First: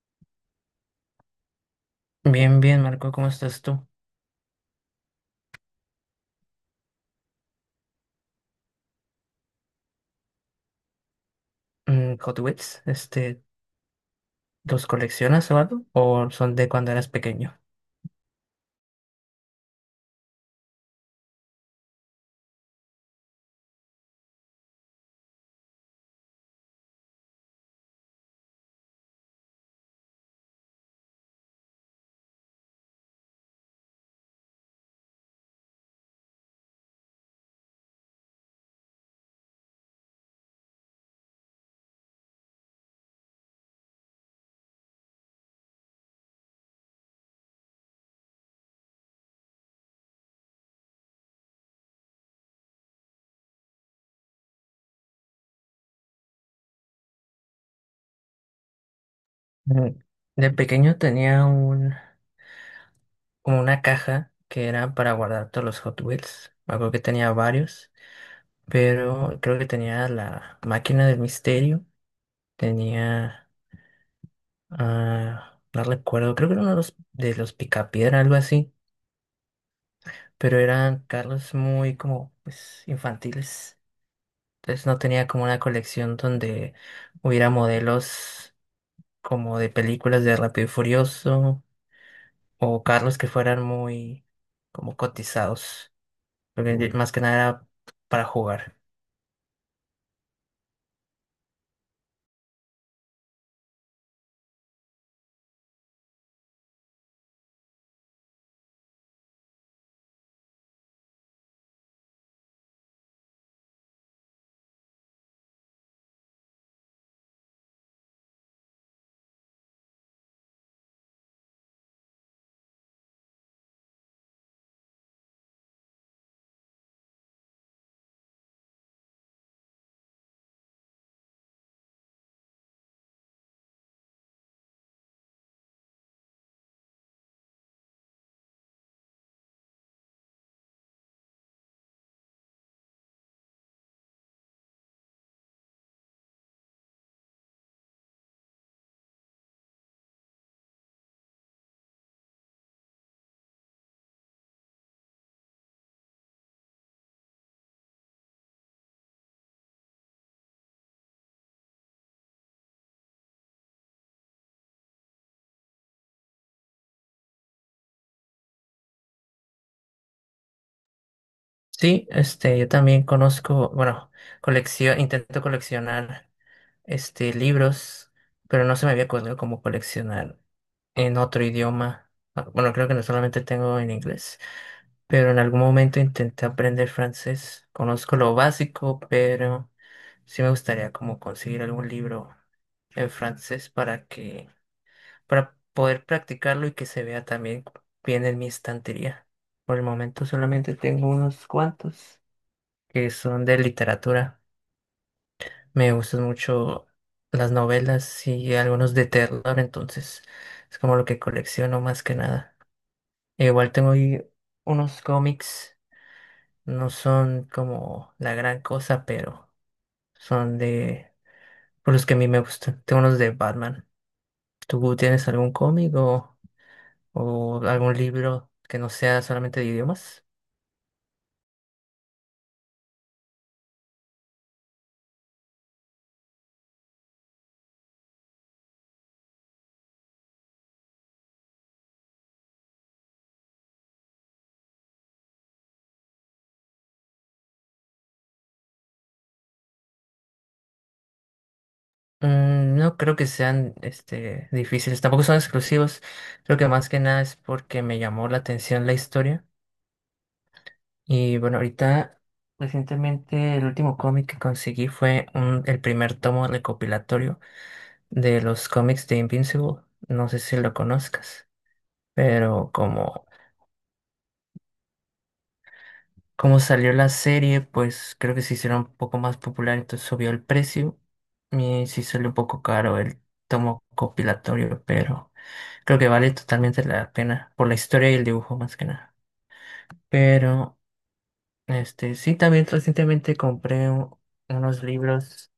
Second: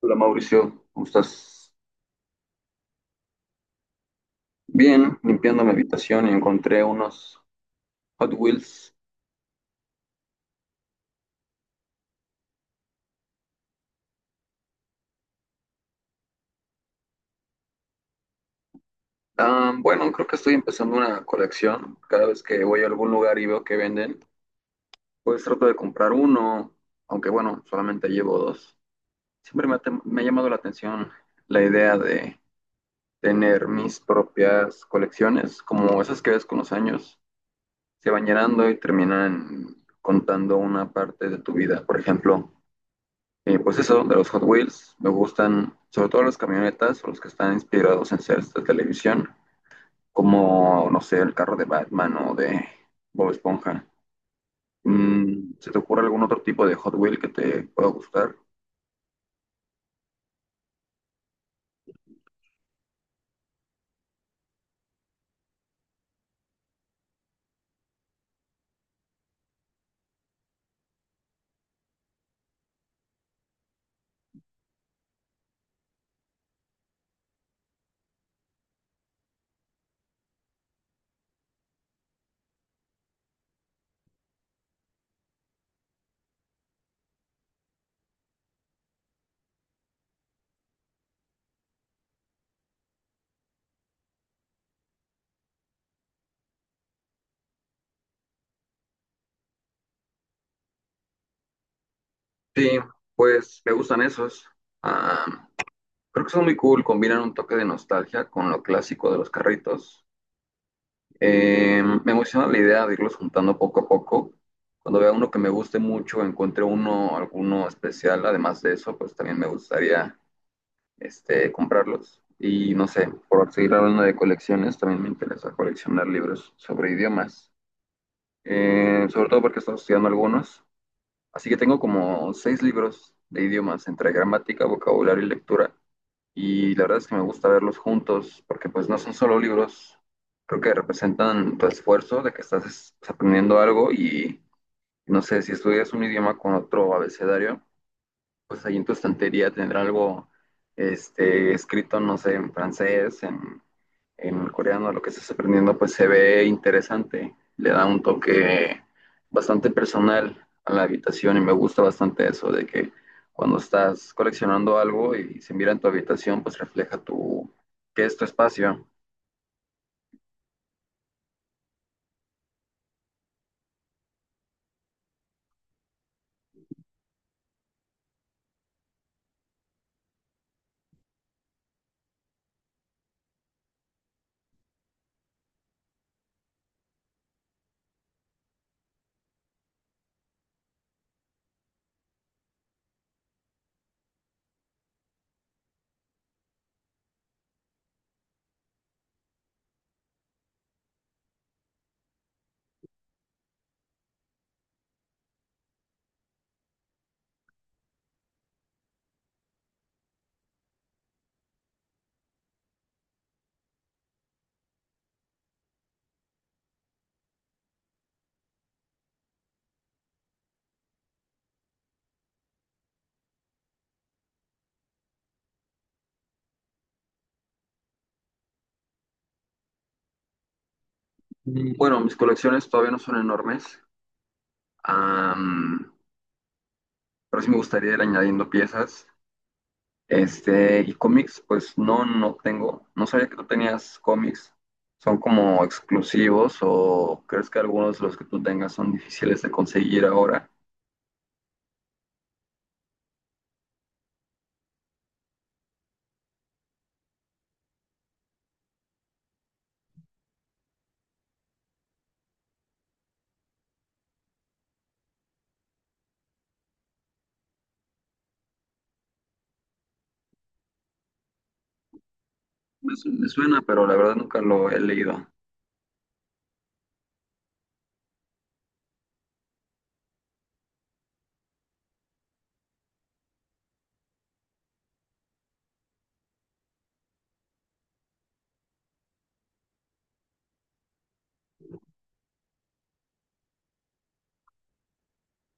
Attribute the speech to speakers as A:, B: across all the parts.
A: Hola Mauricio, ¿cómo estás?
B: Bien, bien, Marco, ¿cómo estás tú?
A: Bien, limpiando mi habitación y encontré unos Hot Wheels.
B: Hot Wheels, ¿los coleccionas o algo? ¿O son de cuando eras pequeño?
A: Bueno, Creo que estoy empezando una colección. Cada vez que voy a algún lugar y veo que venden, pues trato de comprar uno, aunque bueno, solamente llevo dos. Siempre me ha, tem- Me ha llamado la atención la idea de tener mis propias colecciones, como esas que ves con los años, se van llenando y terminan contando una parte de tu vida. Por ejemplo, de los Hot Wheels, me gustan sobre todo las camionetas o los que están inspirados en series de televisión, como, no sé, el carro de Batman o de Bob Esponja. Mm, ¿se te ocurre algún otro tipo de Hot Wheel que te pueda gustar?
B: Mm, De pequeño tenía como una caja que era para guardar todos los Hot Wheels. Algo que tenía varios, pero creo que tenía la máquina del misterio, tenía, no recuerdo, creo que era uno de los Picapiedra, algo así, pero eran carros muy como, pues, infantiles. Entonces no tenía como una colección donde hubiera modelos como de películas de Rápido y Furioso o carros que fueran muy como cotizados. Más que nada era para jugar.
A: Sí, pues me gustan esos. Ah, Creo que son muy cool, combinan un toque de nostalgia con lo clásico de los carritos. Me emociona la idea de irlos juntando poco a poco. Cuando vea uno que me guste mucho, encuentre uno, alguno especial, además de eso, pues también me gustaría comprarlos. Y no sé, por seguir hablando de colecciones, también me interesa coleccionar libros sobre idiomas. Sobre todo porque estoy estudiando algunos. Así que tengo como seis libros de idiomas, entre gramática, vocabulario y lectura, y la verdad es que me gusta verlos juntos, porque pues no son solo libros, creo que representan tu esfuerzo de que aprendiendo algo. Y no sé, si estudias un idioma con otro abecedario, pues ahí en tu estantería tendrá algo escrito, no sé, en francés, en coreano lo que estás aprendiendo, pues se ve interesante, le da un toque bastante personal a la habitación y me gusta bastante eso de que cuando estás coleccionando algo y se mira en tu habitación, pues refleja tu, que es tu espacio.
B: Sí, yo también conozco, bueno, colección, intento coleccionar libros, pero no se me había ocurrido como coleccionar en otro idioma. Ah, bueno, creo que no solamente tengo en inglés, pero en algún momento intenté aprender francés. Conozco lo básico, pero sí me gustaría como conseguir algún libro en para poder practicarlo y que se vea también bien en mi estantería. Por el momento solamente tengo unos cuantos que son de literatura. Me gustan mucho las novelas y algunos de terror, entonces es como lo que colecciono más que nada. Igual tengo ahí unos cómics. No son como la gran cosa, pero son de... por los que a mí me gustan. Tengo unos de Batman. ¿Tú tienes algún cómic o algún libro que no sea solamente de idiomas?
A: Bueno, mis colecciones todavía no son enormes, am, pero sí me gustaría ir añadiendo piezas. Y cómics, pues no, no tengo. No sabía que tú tenías cómics. ¿Son como exclusivos o crees que algunos de los que tú tengas son difíciles de conseguir ahora?
B: Mm, no creo que sean difíciles, tampoco son exclusivos. Creo que más que nada es porque me llamó la atención la historia. Y bueno, ahorita recientemente el último cómic que conseguí el primer tomo recopilatorio de los cómics de Invincible. No sé si lo conozcas. Pero como,
A: Me suena, pero la verdad nunca lo he leído.
B: Como salió la serie, pues creo que se hicieron un poco más popular, entonces subió el precio. Y sí salió un poco caro el tomo compilatorio, pero creo que vale totalmente la pena por la historia y el dibujo más que nada. Pero sí también recientemente unos libros,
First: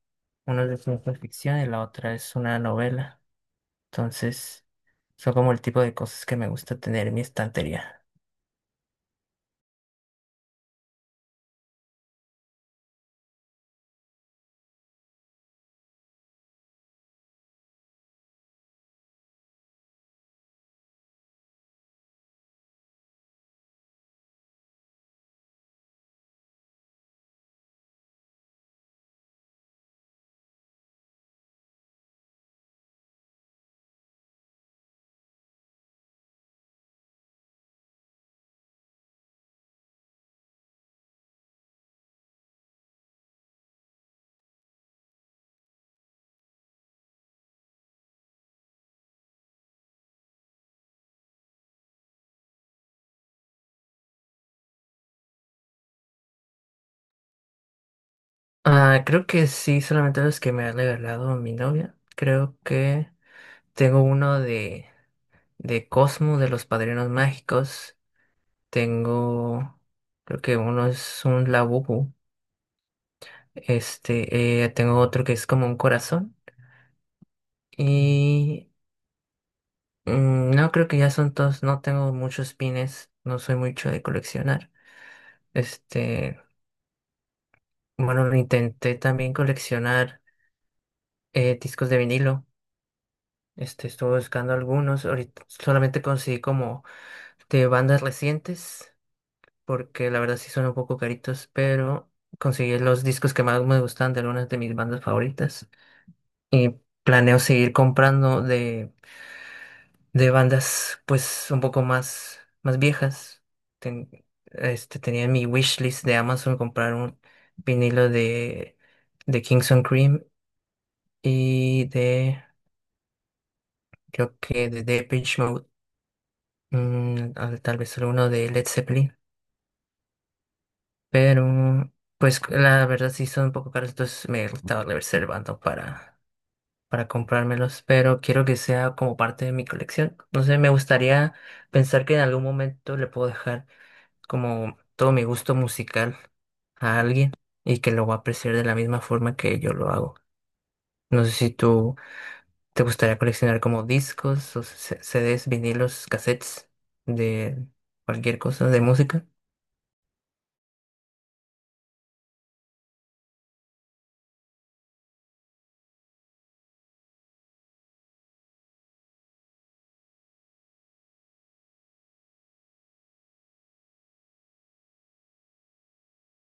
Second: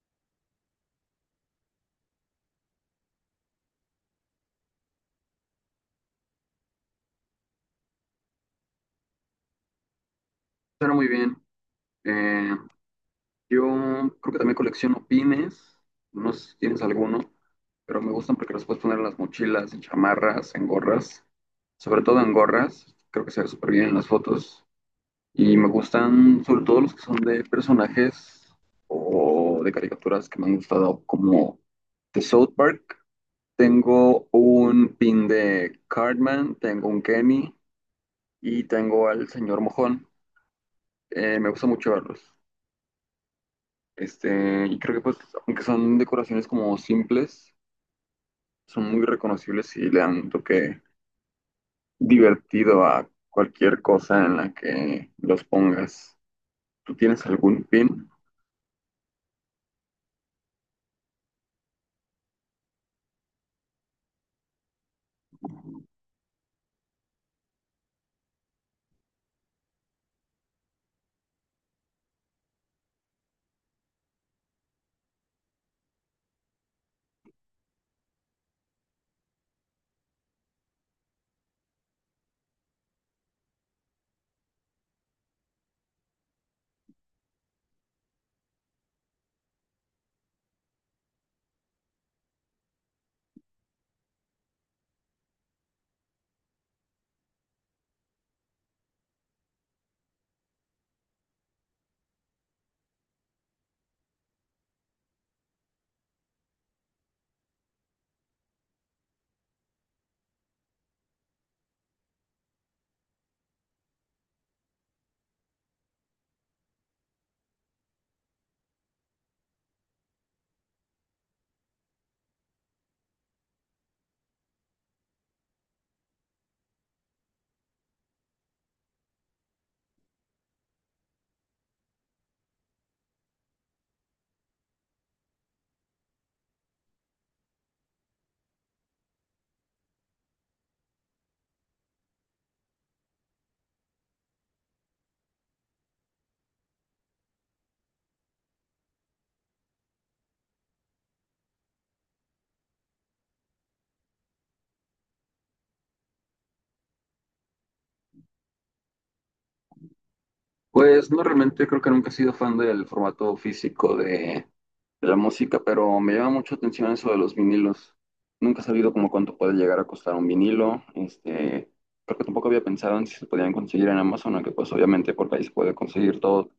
B: uno de ciencia ficción y la otra es una novela. Entonces, son como el tipo de cosas que me gusta tener en mi estantería.
A: Suena muy bien. Eh, yo creo que también colecciono pines. No sé si tienes alguno, pero me gustan porque los puedes poner en las mochilas, en chamarras, en gorras. Sobre todo en gorras. Creo que se ve súper bien en las fotos. Y me gustan sobre todo los que son de personajes o de caricaturas que me han gustado, como de South Park. Tengo un pin de Cartman, tengo un Kenny y tengo al señor Mojón. Me gusta mucho verlos. Y creo que pues, aunque son decoraciones como simples, son muy reconocibles y le dan un toque divertido a cualquier cosa en la que los pongas. ¿Tú tienes algún pin?
B: Ah, creo que sí, solamente los que me ha regalado mi novia. Creo que tengo uno de Cosmo, de los Padrinos Mágicos. Tengo, creo que uno es un Labubu. Tengo otro que es como un corazón. Y mm, no, creo que ya son todos. No tengo muchos pines, no soy mucho de coleccionar. Este, bueno, intenté también coleccionar discos de vinilo. Estuve buscando algunos. Ahorita solamente conseguí como de bandas recientes, porque la verdad sí son un poco caritos, pero conseguí los discos que más me gustan de algunas de mis bandas favoritas. Y planeo seguir comprando de bandas pues un poco más viejas. Ten- Tenía en mi wishlist de Amazon comprar un vinilo de Kingston Cream y de, creo que de Depeche Mode. Mm, a ver, tal vez solo uno de Led Zeppelin, pero pues la verdad sí son un poco caros, entonces me estaba reservando para comprármelos, pero quiero que sea como parte de mi colección. No sé, me gustaría pensar que en algún momento le puedo dejar como todo mi gusto musical a alguien y que lo va a apreciar de la misma forma que yo lo hago. No sé si tú te gustaría coleccionar como discos o CDs, vinilos, cassettes de cualquier cosa de música.
A: Pues no, realmente creo que nunca he sido fan del formato físico de la música, pero me llama mucho atención eso de los vinilos. Nunca he sabido como cuánto puede llegar a costar un vinilo. Creo que tampoco había pensado en si se podían conseguir en Amazon, aunque pues obviamente por ahí se puede conseguir todo.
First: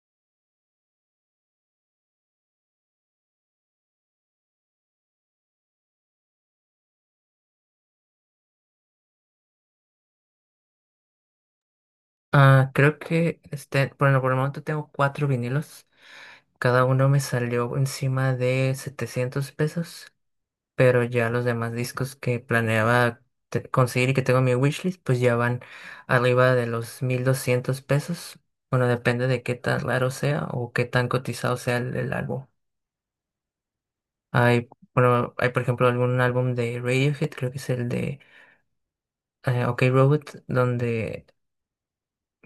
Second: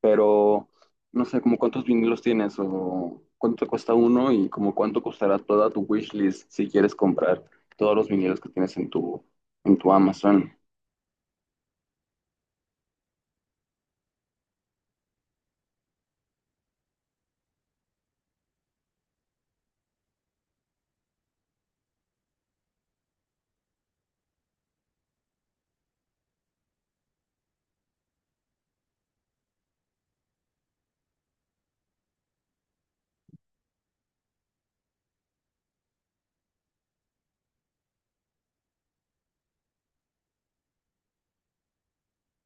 A: Pero no sé, como cuántos vinilos tienes o cuánto te cuesta uno y como cuánto costará toda tu wishlist si quieres comprar todos los vinilos que tienes en tu Amazon.
B: Ah, creo que bueno, por el momento tengo cuatro vinilos. Cada uno me salió encima de 700 pesos, pero ya los demás discos que planeaba conseguir y que tengo en mi wishlist, pues ya van arriba de los 1200 pesos. Bueno, depende de qué tan raro sea o qué tan cotizado sea el álbum. Hay, bueno, hay por ejemplo algún álbum de Radiohead, creo que es el de OK Robot, donde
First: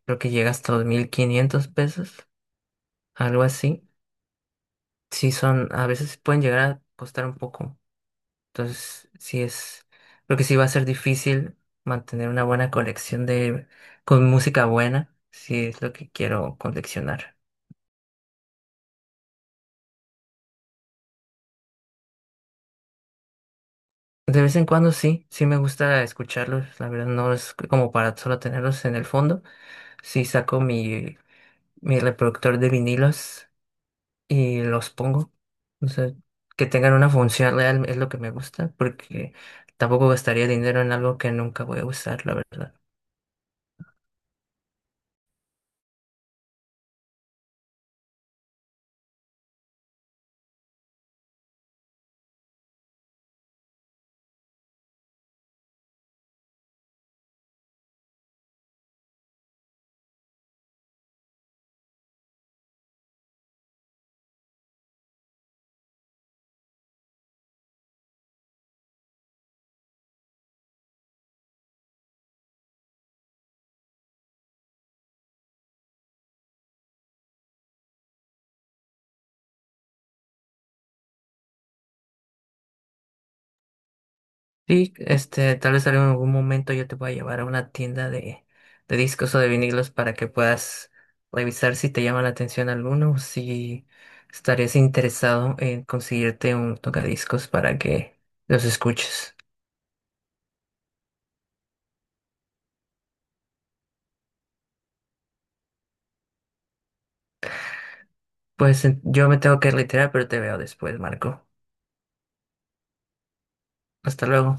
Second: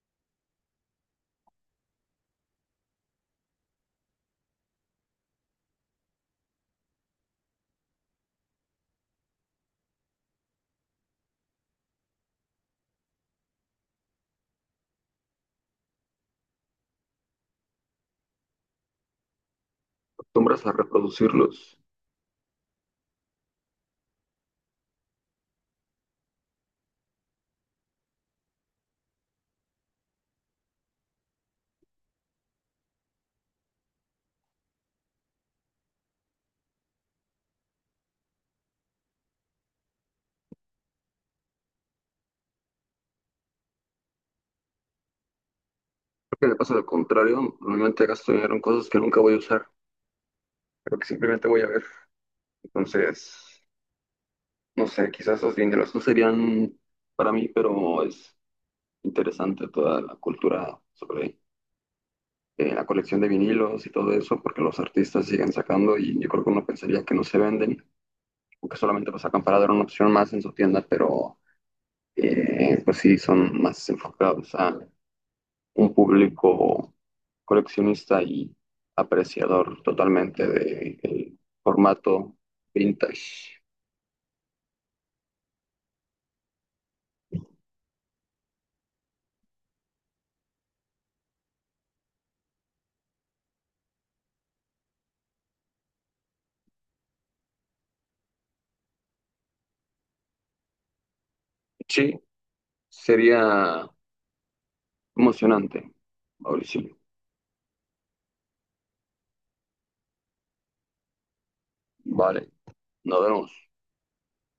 B: creo que llega hasta los 1500 pesos, algo así. Sí son, a veces pueden llegar a costar un poco. Entonces, sí es, creo que sí va a ser difícil mantener una buena colección de, con música buena, si es lo que quiero coleccionar.
A: ¿Acostumbras a reproducirlos?
B: De vez en cuando sí, sí me gusta escucharlos, la verdad no es como para solo tenerlos en el fondo. Sí saco mi reproductor de vinilos y los pongo. O sea, que tengan una función real es lo que me gusta, porque tampoco gastaría dinero en algo que nunca voy a usar, la verdad.
A: Que me pasa lo contrario, normalmente gasto dinero en cosas que nunca voy a usar, pero que simplemente voy a ver. Entonces, no sé, quizás los dineros no serían para mí, pero es interesante toda la cultura sobre la colección de vinilos y todo eso, porque los artistas siguen sacando y yo creo que uno pensaría que no se venden o que solamente lo sacan para dar una opción más en su tienda, pero pues sí, son más enfocados a un público coleccionista y apreciador totalmente del formato vintage.
B: Sí, tal vez en algún momento yo te voy a llevar a una tienda de discos o de vinilos para que puedas revisar si te llama la atención alguno o si estarías interesado en conseguirte un tocadiscos para que los escuches.
A: Sí, sería emocionante, Mauricio.
B: Pues yo me tengo que retirar, pero te veo después, Marco.
A: Vale, nos vemos.
B: Hasta luego.